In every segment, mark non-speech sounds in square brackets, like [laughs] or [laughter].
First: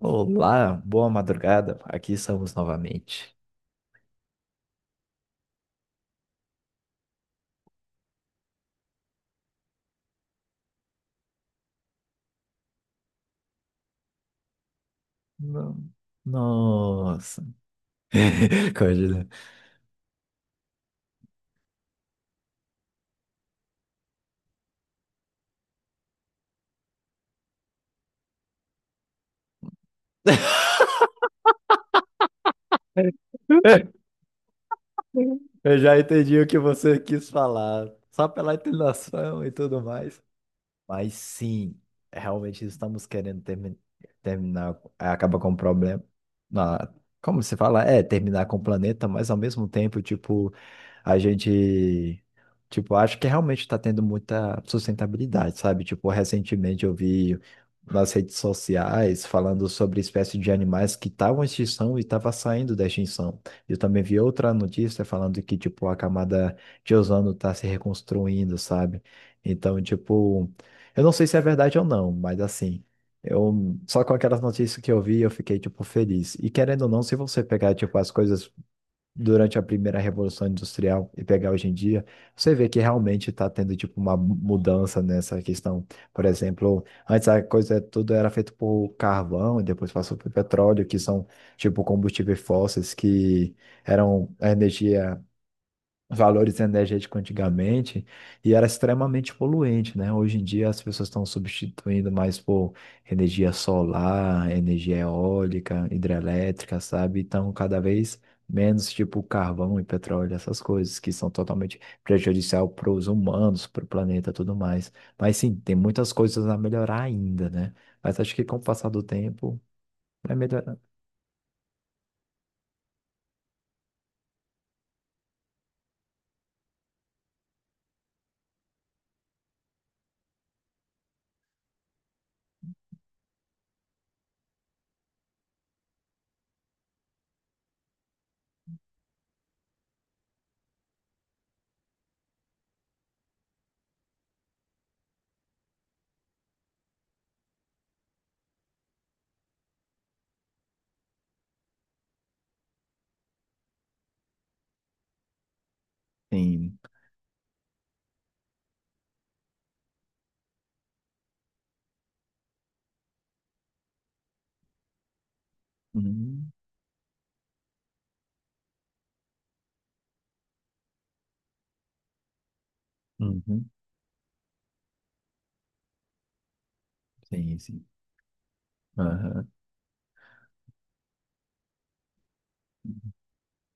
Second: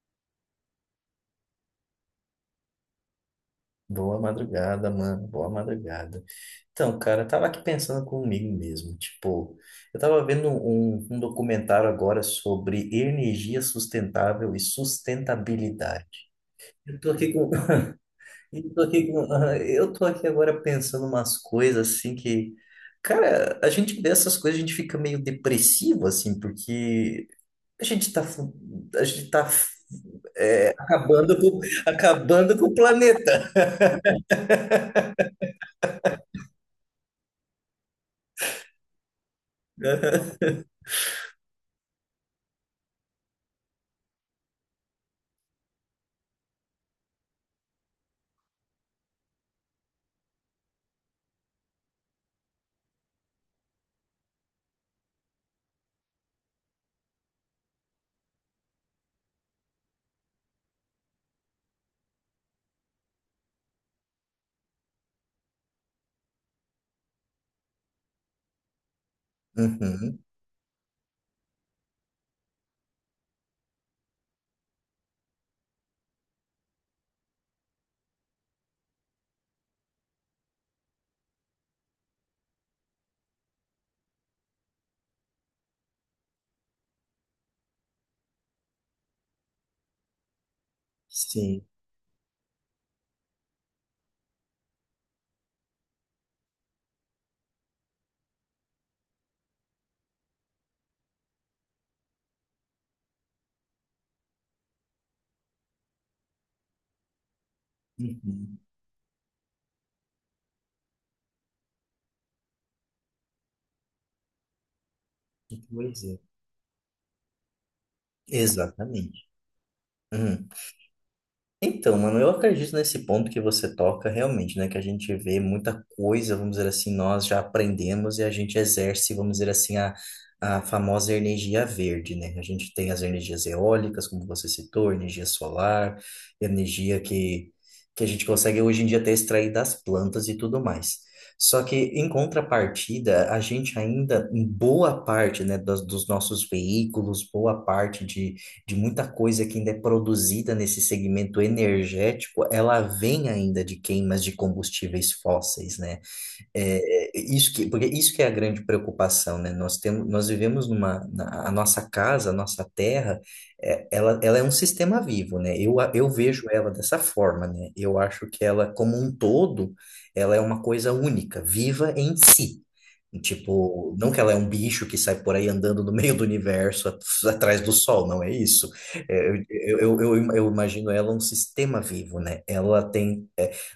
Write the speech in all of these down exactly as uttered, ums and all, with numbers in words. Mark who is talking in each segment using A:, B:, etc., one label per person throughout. A: Olá, boa madrugada. Aqui estamos novamente.
B: Boa madrugada, mano. Boa madrugada. Então, cara, eu tava aqui pensando comigo mesmo. Tipo, eu tava vendo um, um documentário agora sobre energia sustentável e
A: No-
B: sustentabilidade. Eu tô aqui
A: Nossa.
B: com,
A: [laughs]
B: [laughs] eu tô aqui
A: Código.
B: com, ah, eu tô aqui agora pensando umas coisas assim que, cara, a gente vê essas coisas, a gente fica meio depressivo, assim, porque a gente tá, fu- a gente tá, é, acabando com, [laughs] acabando com o planeta.
A: [laughs] Eu já entendi o que você quis falar, só pela entonação e tudo mais.
B: [laughs]
A: Mas sim, realmente estamos querendo termi- terminar, é, acaba com o problema. na- Como se fala? É, terminar com o planeta, mas ao mesmo tempo, tipo, a gente, tipo, acho que realmente está tendo muita sustentabilidade, sabe? Tipo, recentemente eu vi nas redes sociais falando sobre espécies de animais que estavam em extinção e estavam saindo da extinção. Eu também vi outra notícia falando que, tipo, a camada de ozono está se reconstruindo, sabe? Então,
B: Uhum,
A: tipo. Eu não sei se é verdade ou não, mas assim, eu só com aquelas notícias que eu vi, eu fiquei tipo feliz. E querendo ou não, se você pegar tipo as coisas durante a primeira revolução industrial e pegar hoje em dia, você vê que realmente está tendo tipo uma mudança nessa questão. Por exemplo, antes a coisa tudo era feito por carvão e depois passou por petróleo, que são
B: sim.
A: tipo combustíveis fósseis que eram a energia valores energéticos antigamente e era extremamente poluente, né? Hoje em dia as pessoas estão substituindo mais por energia solar, energia eólica, hidrelétrica, sabe? Então cada vez
B: Uhum.
A: menos tipo carvão e petróleo, essas coisas que são totalmente prejudicial para os humanos, para o planeta, e tudo mais. Mas sim, tem
B: Pois
A: muitas
B: é.
A: coisas a melhorar ainda, né? Mas acho que com o passar do
B: Exatamente.
A: tempo vai
B: Uhum.
A: melhorar.
B: Então, mano, eu acredito nesse ponto que você toca realmente, né? Que a gente vê muita coisa, vamos dizer assim, nós já aprendemos e a gente exerce, vamos dizer assim, a, a famosa energia verde, né? A gente tem as energias eólicas, como você citou, energia solar, energia que, que a gente consegue hoje em dia até extrair das plantas e tudo mais. Só que, em contrapartida, a gente ainda, em boa parte, né, dos, dos nossos veículos, boa parte de de muita coisa que ainda é produzida nesse segmento energético, ela vem ainda de queimas de combustíveis fósseis, né?
A: Sim.
B: É, é, isso que, porque isso que é a grande preocupação, né? Nós temos, nós vivemos numa, na, a nossa casa, a nossa terra, é, ela, ela é um sistema vivo, né? Eu, a- eu vejo
A: Uhum.
B: ela dessa forma, né? Eu acho que ela, como um todo, ela é uma coisa única, viva em si.
A: Uhum.
B: Tipo, não que ela é um bicho que sai por aí andando no meio do universo, at-
A: Sim,
B: atrás do
A: sim.
B: sol, não é isso. É,
A: Aham.
B: Eu, eu, eu, eu imagino ela um sistema vivo, né? Ela tem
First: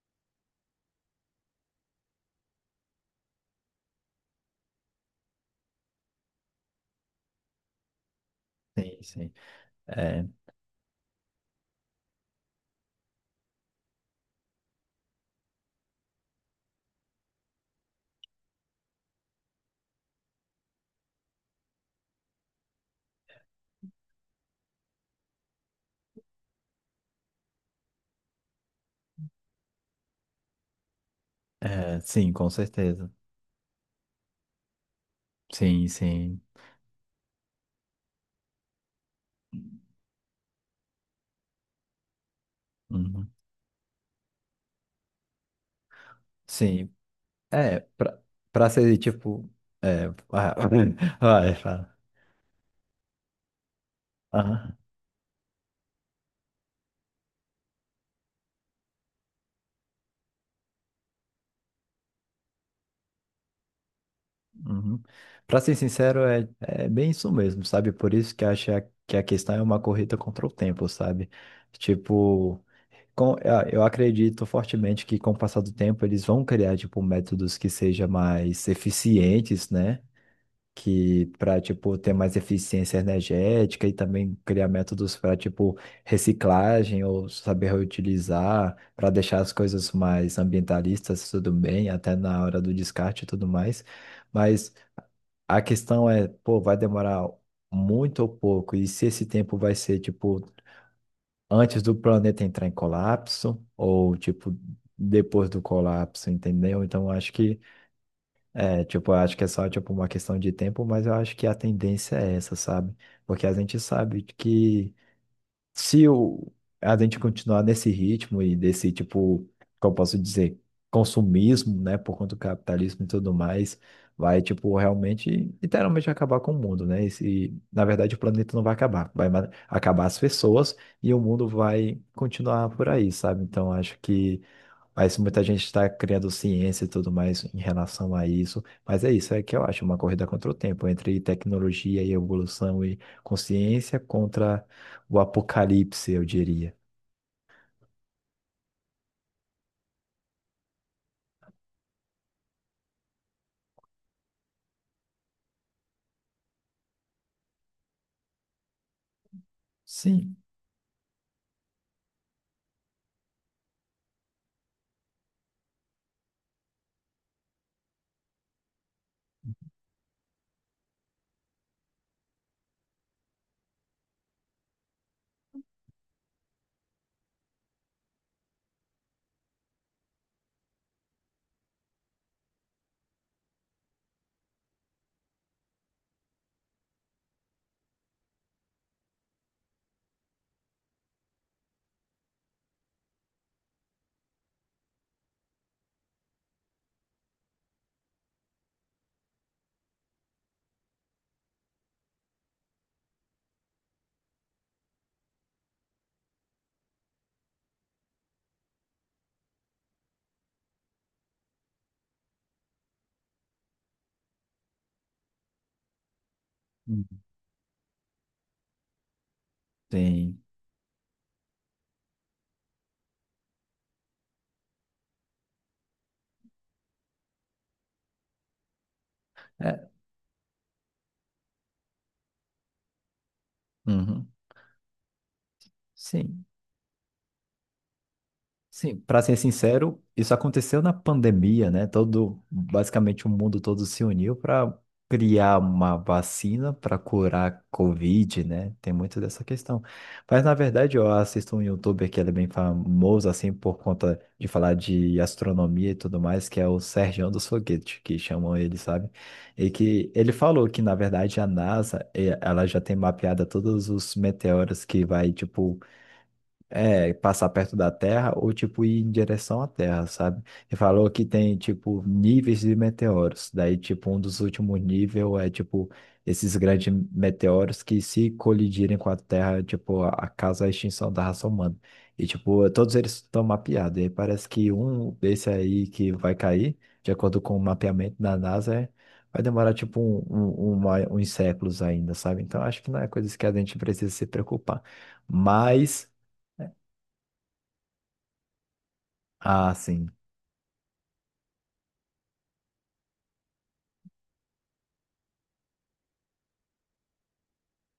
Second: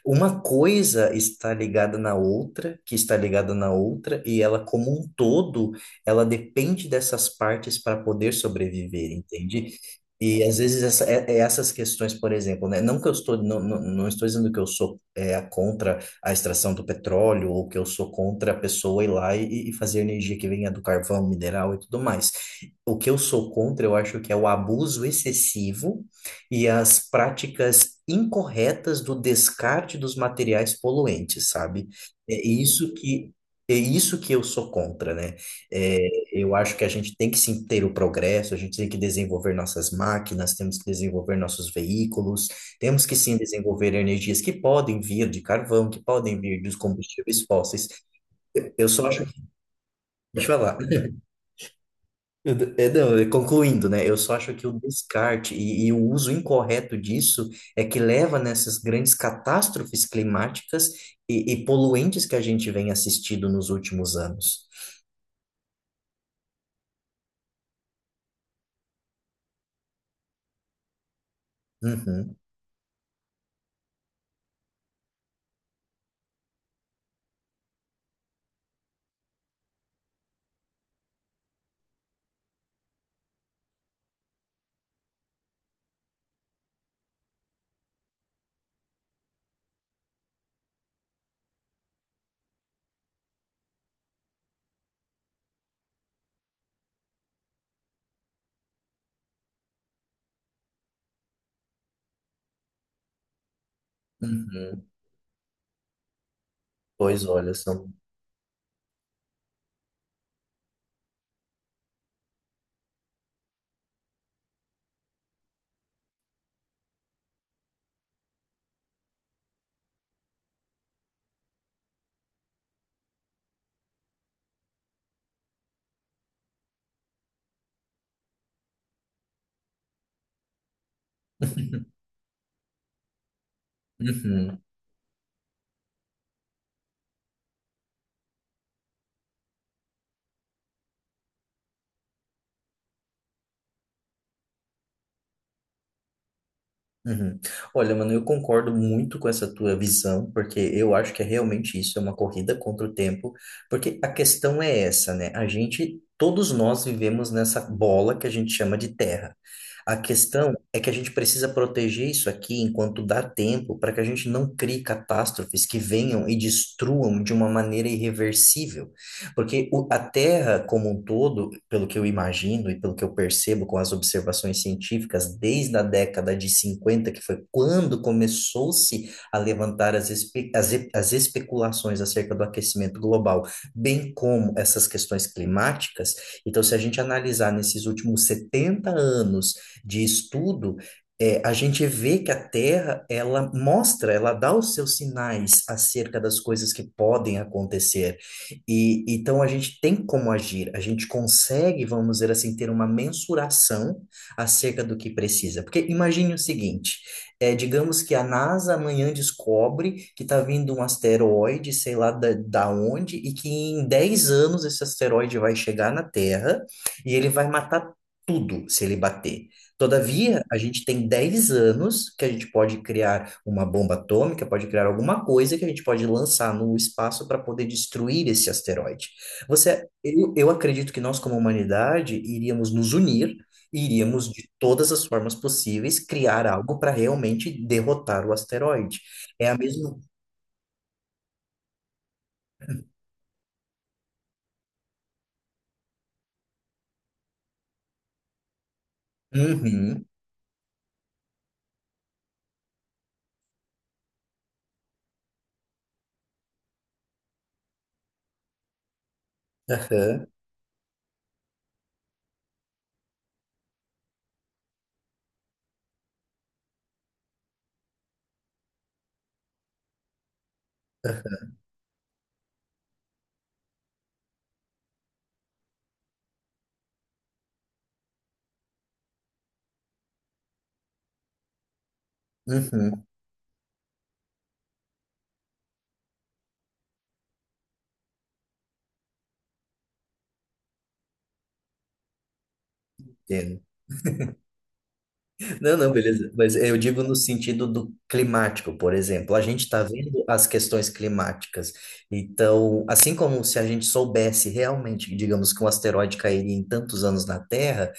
B: uma coisa está ligada na outra, que está ligada na outra, e ela como um todo, ela depende dessas partes para poder
A: Sim,
B: sobreviver,
A: sim.
B: entende?
A: É.
B: E às vezes essa- é- é essas questões, por exemplo, né? Não que eu estou, não, não, não estou dizendo que eu sou é, a contra a extração do petróleo ou que eu sou contra a pessoa ir lá e, e fazer energia que venha do carvão, mineral e tudo mais. O que eu sou contra, eu acho que é o abuso excessivo e as práticas incorretas do descarte dos materiais poluentes, sabe?
A: É, sim,
B: É
A: com
B: isso
A: certeza.
B: que é isso que eu sou contra, né?
A: Sim,
B: É,
A: sim.
B: eu acho que a gente tem que sim ter o progresso, a gente tem que desenvolver nossas máquinas, temos que desenvolver nossos veículos, temos que
A: Uhum.
B: sim desenvolver energias que podem vir de carvão, que podem vir dos
A: Sim.
B: combustíveis
A: É,
B: fósseis.
A: pra, pra
B: Eu eu
A: ser
B: só acho
A: tipo.
B: que.
A: É,
B: Deixa
A: ah,
B: eu falar.
A: [laughs] vai, fala.
B: Eu d- é, não, é, concluindo, né? Eu só acho que o
A: Aham.
B: descarte e, e o uso incorreto disso é que leva nessas grandes catástrofes climáticas e, e poluentes que a gente vem assistindo nos últimos anos.
A: Uhum. Pra ser sincero, é, é bem isso mesmo, sabe? Por isso que acho que a questão é uma corrida contra o tempo, sabe?
B: Uhum,
A: Tipo, com, ah, eu acredito fortemente que com o passar do tempo eles vão criar, tipo, métodos que sejam mais eficientes, né? Que para tipo ter mais eficiência energética e também criar métodos para tipo reciclagem ou saber reutilizar para deixar as coisas mais ambientalistas tudo bem até na hora do descarte e tudo mais, mas a questão é pô, vai demorar muito ou pouco e se esse tempo vai ser tipo antes do planeta entrar em colapso ou tipo
B: uhum.
A: depois do colapso, entendeu? Então
B: Pois
A: acho
B: olha,
A: que
B: são.
A: é, tipo, eu acho que é só, tipo, uma questão de tempo, mas eu acho que a tendência é essa, sabe? Porque a gente sabe que se o, a gente continuar nesse ritmo e desse, tipo, como eu posso dizer, consumismo, né, por conta do capitalismo e tudo mais, vai, tipo, realmente, literalmente acabar com o mundo, né? E, se- na verdade, o planeta não vai acabar, vai ma- acabar as pessoas e o mundo vai
B: [laughs]
A: continuar por aí, sabe? Então, acho que
B: Uhum.
A: mas muita gente está criando ciência e tudo mais em relação a isso. Mas é isso, é que eu acho uma corrida contra o tempo, entre tecnologia e evolução e consciência contra o apocalipse, eu diria.
B: Uhum. Olha, mano, eu concordo muito com essa tua visão, porque eu acho que é realmente isso, é uma corrida contra o tempo, porque a questão é essa, né? A gente, todos nós vivemos nessa bola que a gente chama de terra. A
A: Sim.
B: questão é que a gente precisa proteger isso aqui enquanto dá tempo, para que a gente não crie catástrofes que venham e destruam de uma maneira irreversível. Porque o- a Terra como um todo, pelo que eu imagino e pelo que eu percebo com as observações científicas, desde a década de cinquenta, que foi quando começou-se a levantar as, espe- as, e- as especulações acerca do aquecimento global, bem como essas questões climáticas. Então, se a gente analisar nesses últimos setenta anos de estudo, é, a gente vê que a Terra, ela mostra, ela dá os seus sinais acerca das coisas que podem acontecer. E então a gente tem como agir, a gente consegue, vamos dizer assim, ter uma mensuração acerca do que precisa. Porque imagine o seguinte, é, digamos que a NASA amanhã descobre que está vindo um asteroide, sei lá da, da onde, e que em dez anos esse asteroide vai chegar na Terra
A: Uhum.
B: e ele vai matar tudo se ele bater.
A: Tem.
B: Todavia, a gente tem dez anos que a gente pode criar uma bomba atômica, pode criar alguma coisa que a gente pode lançar no espaço para poder destruir esse asteroide. Você,
A: É,
B: eu, eu acredito que nós, como humanidade, iríamos nos unir, e
A: uhum,
B: iríamos, de todas as formas possíveis,
A: sim.
B: criar algo para realmente derrotar o
A: Sim,
B: asteroide.
A: para ser
B: É a mesma.
A: sincero, isso aconteceu na pandemia, né? Todo, basicamente o mundo todo se uniu para criar uma vacina para curar a Covid, né? Tem muito dessa questão.
B: Uhum,
A: Mas na verdade, eu assisto um YouTuber que ele é bem famoso assim por conta de falar de astronomia e tudo mais, que é o Sergião dos Foguetes, que chamam ele, sabe? E que
B: aham,
A: ele falou que na verdade a NASA, eh, ela já tem mapeada todos os meteoros que vai tipo é, passar perto da Terra ou, tipo, ir em direção à Terra, sabe? E falou que tem, tipo, níveis de meteoros. Daí, tipo, um dos últimos níveis é, tipo, esses grandes meteoros que se colidirem com a Terra, tipo, a- causa a extinção da raça humana. E, tipo, todos
B: uhum,
A: eles estão mapeados. E aí parece que um desse aí que vai cair, de acordo com o mapeamento da NASA, é- vai demorar, tipo, um, um- uma- uns séculos ainda, sabe? Então, acho que não é coisa que a
B: entendo.
A: gente precisa se preocupar.
B: Não, não,
A: Mas...
B: beleza. Mas eu digo no sentido do climático, por exemplo. A gente
A: Ah,
B: está
A: sim.
B: vendo as questões climáticas. Então, assim como se a gente soubesse realmente, digamos, que um asteroide cairia em tantos anos na Terra,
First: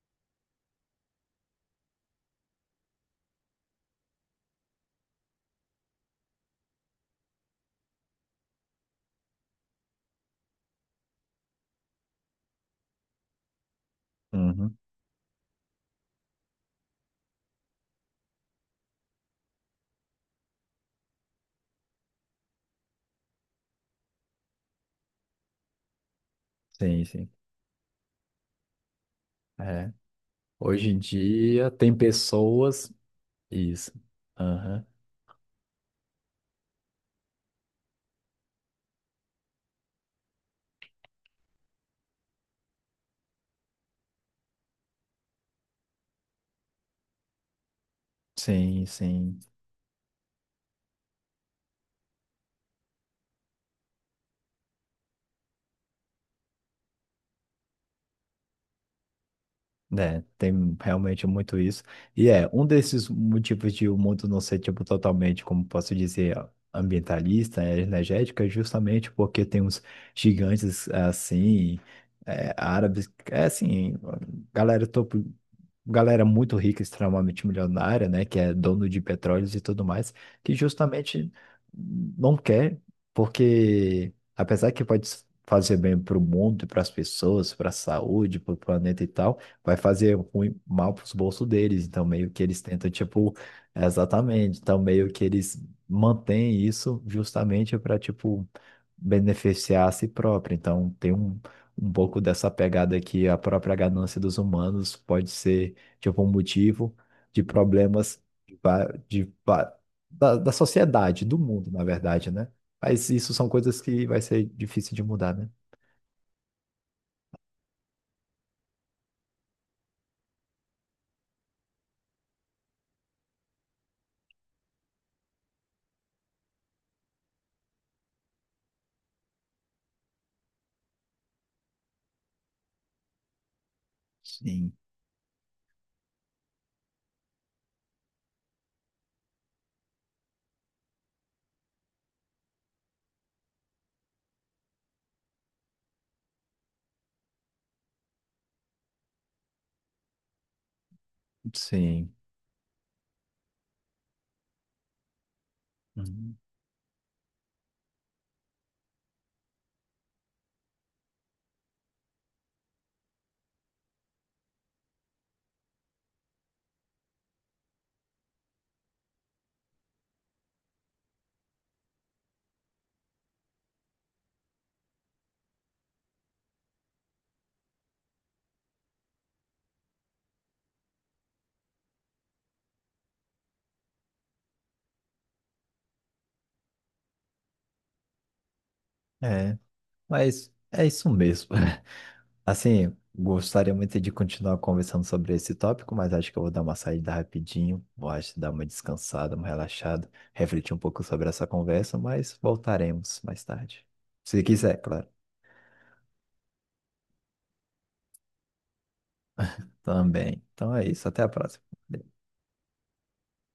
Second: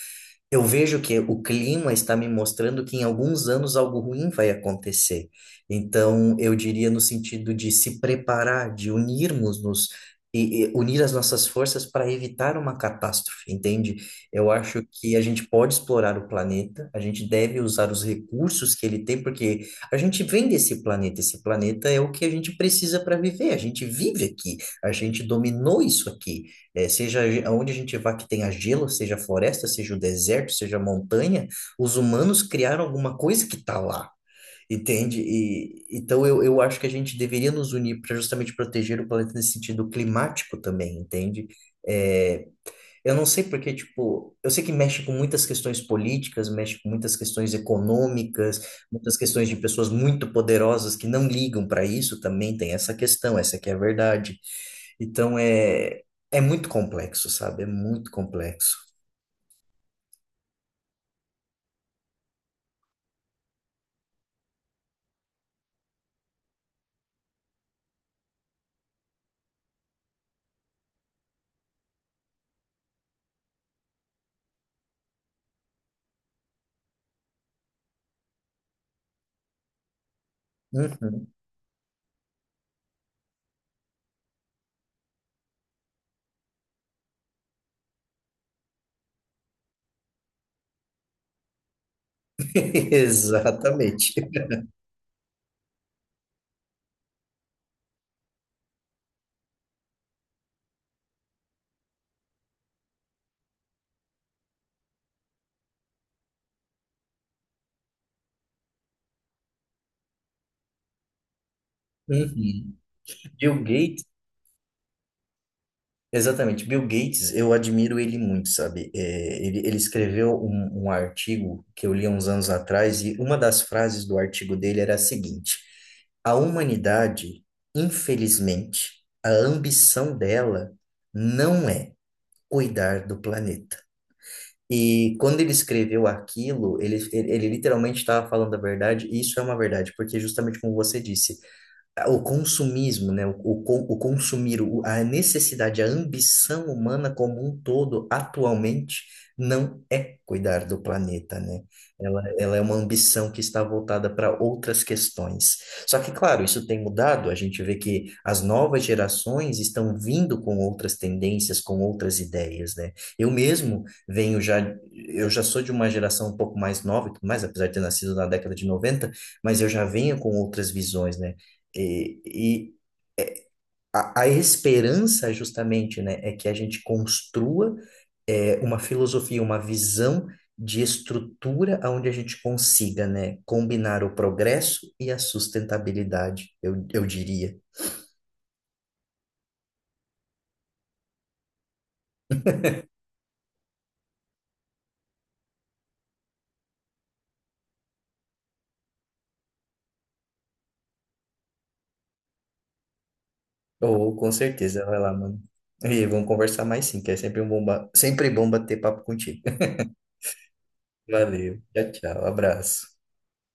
B: eu vejo que o clima está me mostrando que em alguns anos algo ruim vai acontecer. Então, eu diria no sentido de se preparar, de unirmos-nos e, e unir as nossas forças para evitar uma catástrofe, entende? Eu
A: Uhum.
B: acho que a gente pode explorar o planeta, a gente deve usar os recursos que ele tem, porque a gente vem desse planeta, esse planeta é o que a gente precisa para viver, a gente vive aqui, a gente dominou isso aqui. É,
A: Sim,
B: seja
A: sim.
B: onde a gente vá que tenha gelo, seja floresta,
A: É.
B: seja o deserto, seja
A: Hoje em
B: montanha,
A: dia tem
B: os humanos criaram
A: pessoas.
B: alguma coisa que está
A: Isso.
B: lá,
A: Aham.
B: entende? E, então eu, eu acho que a gente deveria nos unir para justamente proteger o planeta nesse sentido climático também, entende? É, eu não sei porque, tipo, eu sei que mexe com muitas questões políticas, mexe com muitas questões econômicas,
A: Sim,
B: muitas
A: sim.
B: questões de pessoas muito poderosas que não ligam para isso, também tem essa questão, essa que é a verdade. Então é, é muito complexo, sabe? É muito complexo.
A: É, tem realmente muito isso. E é, um desses motivos de o mundo não ser, tipo, totalmente, como posso dizer, ambientalista, é, energética, é justamente porque tem uns gigantes, assim, é, árabes, é assim, galera topo, galera muito rica, extremamente milionária, né, que é dono de petróleos e tudo mais, que
B: Uhum.
A: justamente não quer, porque apesar que pode fazer bem para o mundo, para as pessoas, para a saúde, para o planeta e tal, vai fazer ruim, mal para os bolsos deles. Então meio que eles tentam,
B: [laughs]
A: tipo,
B: Exatamente.
A: exatamente, então meio que eles mantêm isso justamente para, tipo, beneficiar a si próprio. Então tem um um pouco dessa pegada que a própria ganância dos humanos pode ser tipo, um motivo de problemas de, va- de va- da, da sociedade, do mundo, na verdade, né?
B: Uhum.
A: Mas isso são
B: Bill
A: coisas
B: Gates,
A: que vai ser difícil de mudar, né?
B: Exatamente. Bill Gates, eu admiro ele muito, sabe? É, ele, ele escreveu um, um artigo que eu li há uns anos atrás, e uma das frases do artigo dele era a seguinte: a humanidade, infelizmente, a ambição dela não é cuidar do planeta.
A: Sim.
B: E quando ele escreveu aquilo, ele, ele, ele literalmente estava falando a verdade, e isso é uma verdade, porque justamente como você disse o consumismo, né? O, o, con- o consumir, o- a necessidade, a ambição humana como um todo, atualmente, não é cuidar do planeta, né?
A: Sim.
B: Ela, ela é uma ambição que está voltada para outras questões. Só que,
A: Uhum.
B: claro, isso tem mudado, a gente vê que as novas gerações estão vindo com outras tendências, com outras ideias, né? Eu mesmo venho já, eu já sou de uma geração um pouco mais nova, e tudo mais apesar de ter nascido na década de noventa, mas eu já venho com outras visões, né? E, e a, a esperança, justamente, né, é que a gente construa é, uma filosofia, uma visão de estrutura onde a gente consiga, né, combinar o progresso e a sustentabilidade, eu, eu diria.
A: É, mas é isso mesmo. [laughs] Assim, gostaria muito de continuar conversando sobre esse tópico, mas acho que eu vou dar uma saída rapidinho, vou acho, dar uma descansada, uma relaxada, refletir um pouco sobre essa conversa, mas voltaremos mais tarde.
B: Ou, com
A: Se quiser,
B: certeza, vai
A: claro.
B: lá, mano. E vamos conversar mais sim, que é sempre um bom, ba- sempre bom bater papo contigo. [laughs]
A: Também. Então é isso, até a
B: Valeu,
A: próxima.
B: tchau, tchau, abraço.